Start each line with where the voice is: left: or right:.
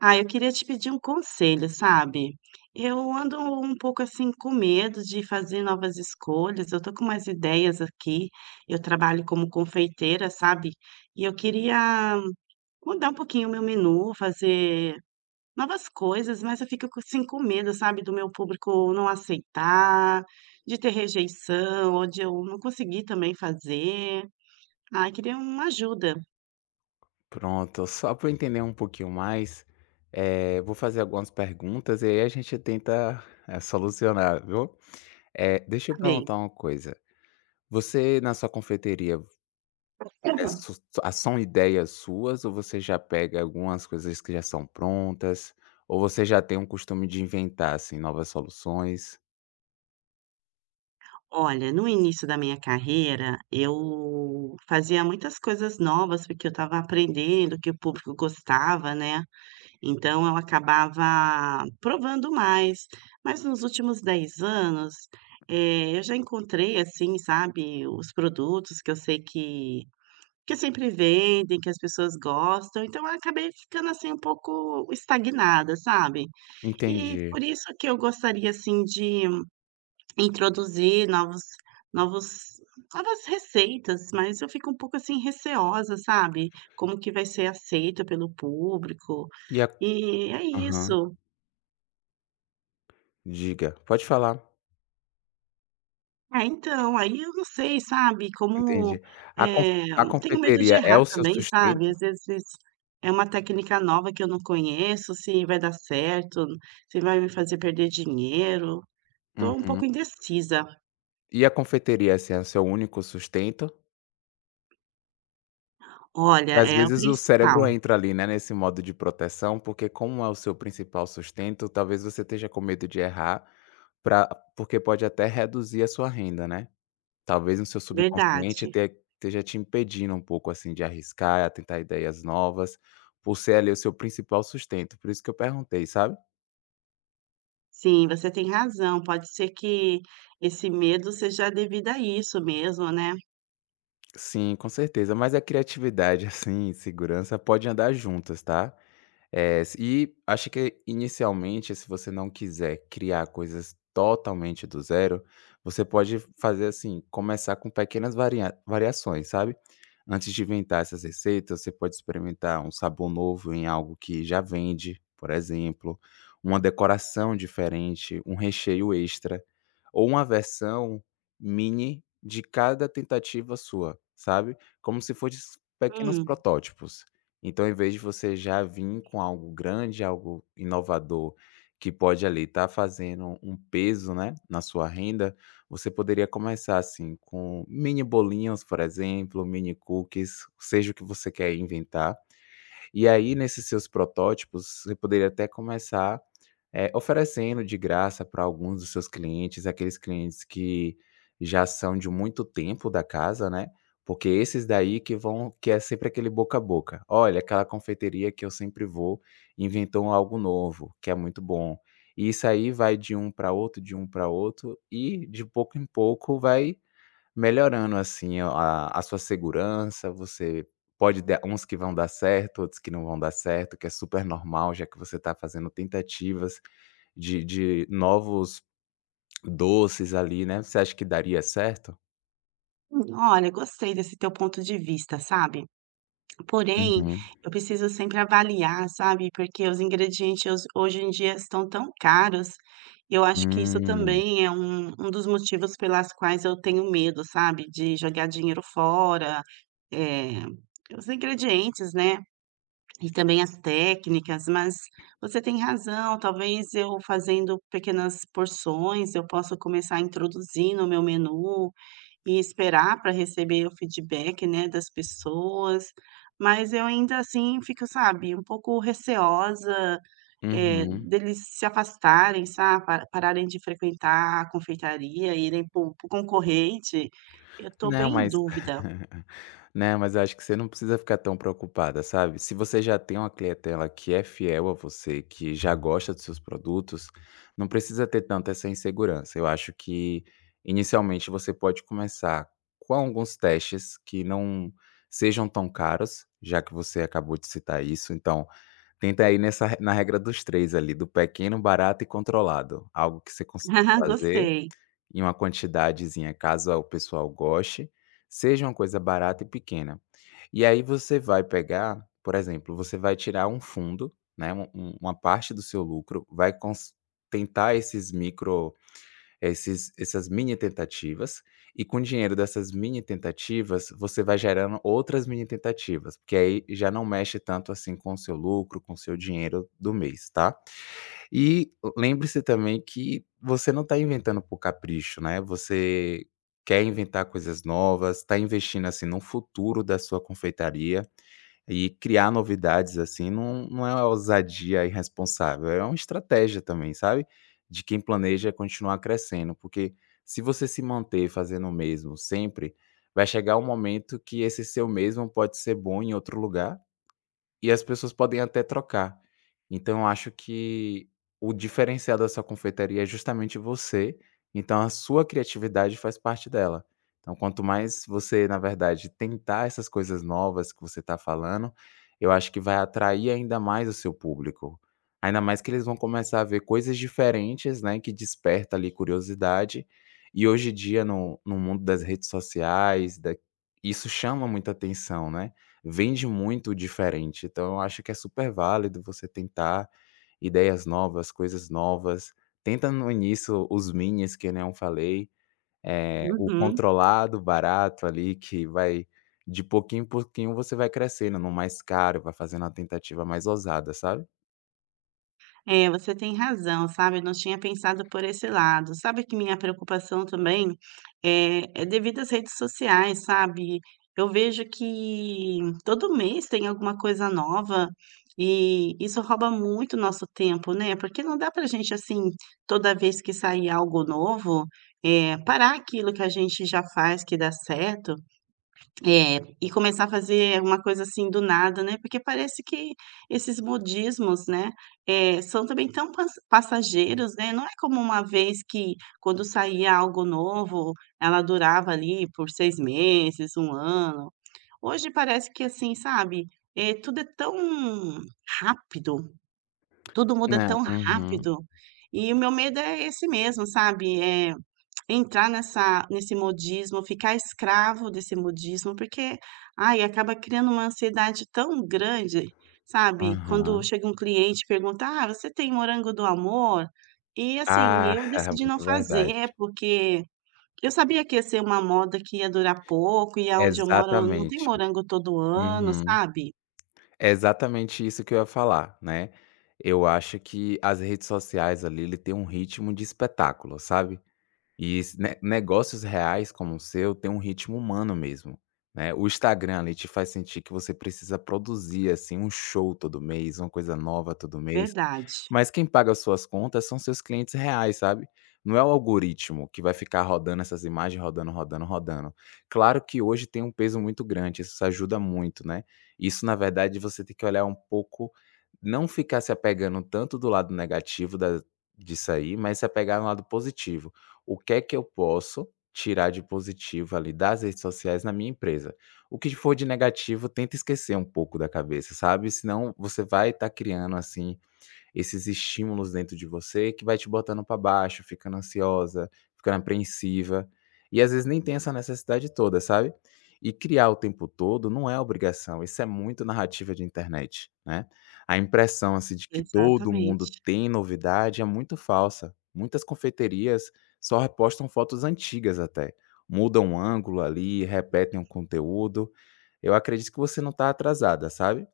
right: Ah, eu queria te pedir um conselho, sabe? Eu ando um pouco assim com medo de fazer novas escolhas. Eu tô com umas ideias aqui. Eu trabalho como confeiteira, sabe? E eu queria mudar um pouquinho o meu menu, fazer novas coisas, mas eu fico assim com medo, sabe? Do meu público não aceitar, de ter rejeição, ou de eu não conseguir também fazer. Ah, eu queria uma ajuda,
left: Pronto, só para eu entender um pouquinho mais, vou fazer algumas perguntas e aí a gente tenta, solucionar, viu. Deixa
right: tá
left: eu
right: bem?
left: perguntar uma coisa, você na sua confeiteria, é su são ideias suas ou você já pega algumas coisas que já são prontas, ou você já tem um costume de inventar, assim, novas soluções?
right: Olha, no início da minha carreira, eu fazia muitas coisas novas, porque eu estava aprendendo, que o público gostava, né. Então eu acabava provando mais. Mas nos últimos 10 anos, eu já encontrei, assim, sabe, os produtos que eu sei que sempre vendem, que as pessoas gostam, então eu acabei ficando, assim, um pouco estagnada, sabe. E
left: Entendi.
right: por isso que eu gostaria, assim, de introduzir novos novos novas receitas, mas eu fico um pouco, assim, receosa, sabe, como que vai ser aceita pelo público,
left: E a
right: e é
left: Aham,
right: isso.
left: diga, pode falar.
right: Ah, então, aí eu não sei, sabe, como,
left: Entendi. A conf
right: eh,
left: a
right: tenho medo de
left: confeiteria é
right: errar
left: o seu
right: também, sabe,
left: sustento?
right: às vezes é uma técnica nova que eu não conheço, se vai dar certo, se vai me fazer perder dinheiro, estou um
left: Uhum.
right: pouco indecisa.
left: E a confeiteria, assim, é o seu único sustento?
right: Olha,
left: Que às
right: é o
left: vezes o cérebro
right: principal,
left: entra ali, né, nesse modo de proteção, porque como é o seu principal sustento, talvez você esteja com medo de errar, pra porque pode até reduzir a sua renda, né. Talvez no seu subconsciente
right: verdade.
left: te esteja te impedindo um pouco, assim, de arriscar, tentar ideias novas, por ser ali o seu principal sustento, por isso que eu perguntei, sabe.
right: Sim, você tem razão. Pode ser que esse medo seja devido a isso mesmo, né.
left: Sim, com certeza, mas a criatividade, assim, e segurança pode andar juntas, tá. É, e acho que inicialmente, se você não quiser criar coisas totalmente do zero, você pode fazer assim, começar com pequenas variações, sabe. Antes de inventar essas receitas, você pode experimentar um sabor novo em algo que já vende, por exemplo, uma decoração diferente, um recheio extra, ou uma versão mini de cada tentativa sua, sabe. Como se fossem pequenos
right: Hum.
left: protótipos. Então, em vez de você já vir com algo grande, algo inovador, que pode ali estar fazendo um peso, né, na sua renda, você poderia começar assim com mini bolinhos, por exemplo, mini cookies, seja o que você quer inventar. E aí, nesses seus protótipos, você poderia até começar, oferecendo de graça para alguns dos seus clientes, aqueles clientes que já são de muito tempo da casa, né, porque esses daí que vão que é sempre aquele boca a boca. "Olha, aquela confeiteria que eu sempre vou, inventou algo novo, que é muito bom". E isso aí vai de um para outro, de um para outro e de pouco em pouco vai melhorando, assim, a sua segurança, você pode dar uns que vão dar certo, outros que não vão dar certo, que é super normal, já que você está fazendo tentativas de novos doces ali, né. Você acha que daria certo?
right: Olha, gostei desse teu ponto de vista, sabe. Porém,
left: Uhum.
right: eu preciso sempre avaliar, sabe, porque os ingredientes hos hoje em dia estão tão caros, e eu acho que isso
left: Hum.
right: também é um dos motivos pelas quais eu tenho medo, sabe, de jogar dinheiro fora, eh, os ingredientes, né. E também as técnicas, mas você tem razão, talvez eu fazendo pequenas porções, eu possa começar a introduzir no meu menu e esperar para receber o feedback, né, das pessoas. Mas eu ainda assim fico, sabe, um pouco receosa,
left: Uhum.
right: deles se afastarem, sabe, pa pararem de frequentar a confeitaria, irem para o concorrente. Eu estou
left: Não,
right: bem em
left: mas
right: dúvida.
left: né, mas eu acho que você não precisa ficar tão preocupada, sabe. Se você já tem uma clientela que é fiel a você, que já gosta dos seus produtos, não precisa ter tanta essa insegurança. Eu acho que, inicialmente, você pode começar com alguns testes que não sejam tão caros, já que você acabou de citar isso, então tenta ir nessa na regra dos 3 ali, do pequeno, barato e controlado, algo que você consiga fazer
right: Gostei.
left: em uma quantidadezinha, caso o pessoal goste, seja uma coisa barata e pequena. E aí você vai pegar, por exemplo, você vai tirar um fundo, né, uma parte do seu lucro, vai cons tentar esses micro esses essas mini tentativas, e com o dinheiro dessas mini tentativas, você vai gerando outras mini tentativas, porque aí já não mexe tanto assim com o seu lucro, com o seu dinheiro do mês, tá? E lembre-se também que você não está inventando por capricho, né, você quer inventar coisas novas, está investindo, assim, no futuro da sua confeitaria, e criar novidades, assim, não é uma ousadia irresponsável, é uma estratégia também, sabe, de quem planeja continuar crescendo, porque se você se manter fazendo o mesmo sempre, vai chegar um momento que esse seu mesmo pode ser bom em outro lugar e as pessoas podem até trocar. Então eu acho que o diferencial dessa confeitaria é justamente você, então a sua criatividade faz parte dela. Então quanto mais você, na verdade, tentar essas coisas novas que você está falando, eu acho que vai atrair ainda mais o seu público. Ainda mais que eles vão começar a ver coisas diferentes, né, que desperta ali curiosidade. E hoje em dia no mundo das redes sociais, da isso chama muita atenção, né, vende muito diferente. Então eu acho que é super válido você tentar ideias novas, coisas novas. Tenta no início os minis, que nem eu falei, o
right: Uhum.
left: controlado, barato ali, que vai de pouquinho em pouquinho você vai crescendo no mais caro, vai fazendo uma tentativa mais ousada, sabe?
right: É, você tem razão, sabe, eu não tinha pensado por esse lado. Sabe que minha preocupação também é devido às redes sociais, sabe. Eu vejo que todo mês tem alguma coisa nova e isso rouba muito nosso tempo, né, porque não dá pra gente, assim, toda vez que sair algo novo, parar aquilo que a gente já faz que dá certo é, e começar a fazer uma coisa assim do nada, né, porque parece que esses modismos, né, são também tão passageiros, né, não é como uma vez que, quando saía algo novo, ela durava ali por 6 meses, um ano. Hoje parece que assim, sabe, tudo é tão rápido, tudo muda
left: Né,
right: tão
left: uhum,
right: rápido, e o meu medo é esse mesmo, sabe, entrar nessa nesse modismo, ficar escravo desse modismo, porque, ai, acaba criando uma ansiedade tão grande, sabe? Quando
left: aham.
right: chega um cliente e pergunta: "Ah, você tem morango do amor?" E, assim,
left: Ah,
right: eu decidi não
left: muito verdade.
right: fazer, porque eu sabia que ia ser uma moda que ia durar pouco e aonde eu moro não tem
left: Exatamente.
right: morango todo ano,
left: Uhum.
right: sabe?
left: É exatamente isso que eu ia falar, né. Eu acho que as redes sociais, ali, ele tem um ritmo de espetáculo, sabe. E esse ne negócios reais como o seu tem um ritmo humano mesmo, né. O Instagram ali te faz sentir que você precisa produzir, assim, um show todo mês, uma coisa nova todo mês,
right: Verdade,
left: mas quem paga as suas contas são seus clientes reais, sabe. Não é o algoritmo que vai ficar rodando essas imagens, rodando, rodando, rodando. Claro que hoje tem um peso muito grande, isso ajuda muito, né. Isso na verdade você tem que olhar um pouco, não ficar se apegando tanto do lado negativo da disso aí, mas se apegar no lado positivo, o que é que eu posso tirar de positivo ali das redes sociais na minha empresa. O que for de negativo, tenta esquecer um pouco da cabeça, sabe? Senão você vai estar criando assim esses estímulos dentro de você que vai te botando para baixo, ficando ansiosa, ficando apreensiva. E às vezes nem tem essa necessidade toda, sabe? E criar o tempo todo não é obrigação, isso é muito narrativa de internet, né? A impressão assim, de que todo mundo
right: exatamente.
left: tem novidade é muito falsa. Muitas confeiterias só repostam fotos antigas até. Mudam o ângulo ali, repetem um conteúdo. Eu acredito que você não está atrasada, sabe?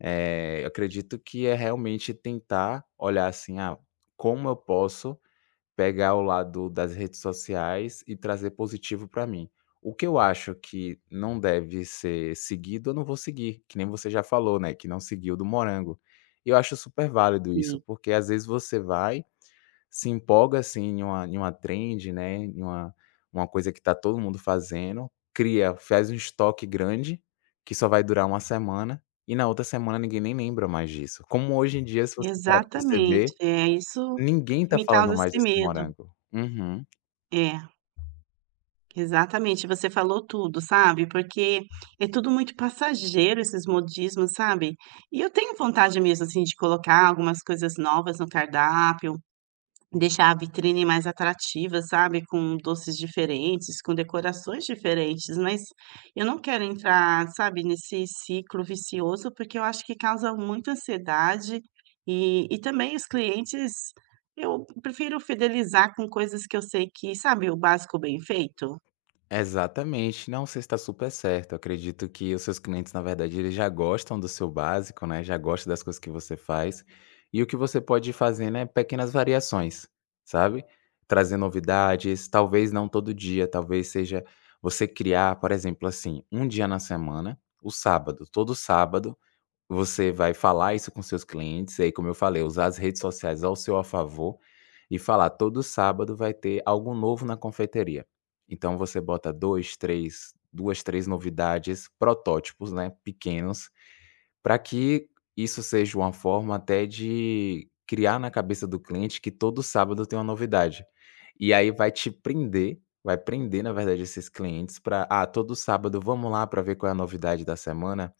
left: Eu acredito que é realmente tentar olhar assim: "Ah, como eu posso pegar o lado das redes sociais e trazer positivo para mim? O que eu acho que não deve ser seguido, eu não vou seguir", que nem você já falou, né, que não seguiu do morango. E eu acho super válido isso,
right: Sim,
left: porque às vezes você vai se empolga, assim, em uma trend, né, em uma coisa que tá todo mundo fazendo, cria faz um estoque grande, que só vai durar uma semana, e na outra semana ninguém nem lembra mais disso. Como hoje em dia, se você parar pra
right: exatamente.
left: perceber,
right: É isso
left: ninguém
right: que
left: tá
right: me
left: falando
right: causa
left: mais
right: esse
left: desse
right: medo.
left: morango. Uhum.
right: É. Exatamente, você falou tudo, sabe, porque é tudo muito passageiro esses modismos, sabe. E eu tenho vontade mesmo, assim, de colocar algumas coisas novas no cardápio, deixar a vitrine mais atrativa, sabe, com doces diferentes, com decorações diferentes, mas eu não quero entrar, sabe, nesse ciclo vicioso, porque eu acho que causa muita ansiedade e também os clientes eu prefiro fidelizar com coisas que eu sei que, sabe, o básico bem feito?
left: Exatamente. Não, você está super certo. Eu acredito que os seus clientes, na verdade, eles já gostam do seu básico, né? Já gostam das coisas que você faz. E o que você pode fazer, né, pequenas variações, sabe? Trazer novidades, talvez não todo dia, talvez seja você criar, por exemplo, assim, um dia na semana, o sábado, todo sábado, você vai falar isso com seus clientes, e aí como eu falei, usar as redes sociais ao seu a favor, e falar: "Todo sábado vai ter algo novo na confeitaria". Então você bota 2, 3, 2, 3 novidades, protótipos, né, pequenos, para que isso seja uma forma até de criar na cabeça do cliente que todo sábado tem uma novidade. E aí vai te prender, vai prender na verdade esses clientes para "Ah, todo sábado vamos lá para ver qual é a novidade da semana?".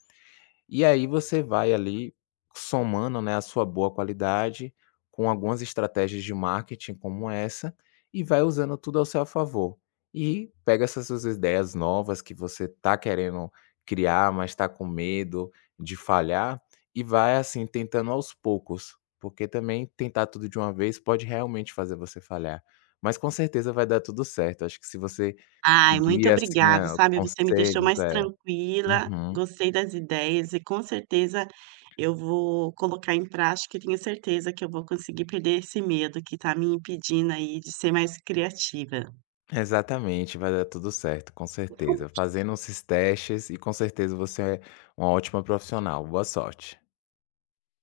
left: E aí você vai ali somando, né, a sua boa qualidade com algumas estratégias de marketing como essa e vai usando tudo ao seu favor. E pega essas suas ideias novas que você tá querendo criar, mas está com medo de falhar e vai assim tentando aos poucos, porque também tentar tudo de uma vez pode realmente fazer você falhar. Mas com certeza vai dar tudo certo. Acho que se você
right: Ai, muito
left: seguir assim
right: obrigada,
left: a os
right: sabe, você me deixou
left: conselhos,
right: mais
left: é.
right: tranquila,
left: Uhum.
right: gostei das ideias e com certeza eu vou colocar em prática e tenho certeza que eu vou conseguir perder esse medo que está me impedindo aí de ser mais criativa.
left: Exatamente, vai dar tudo certo, com certeza. Fazendo esses testes e com certeza você é uma ótima profissional. Boa sorte.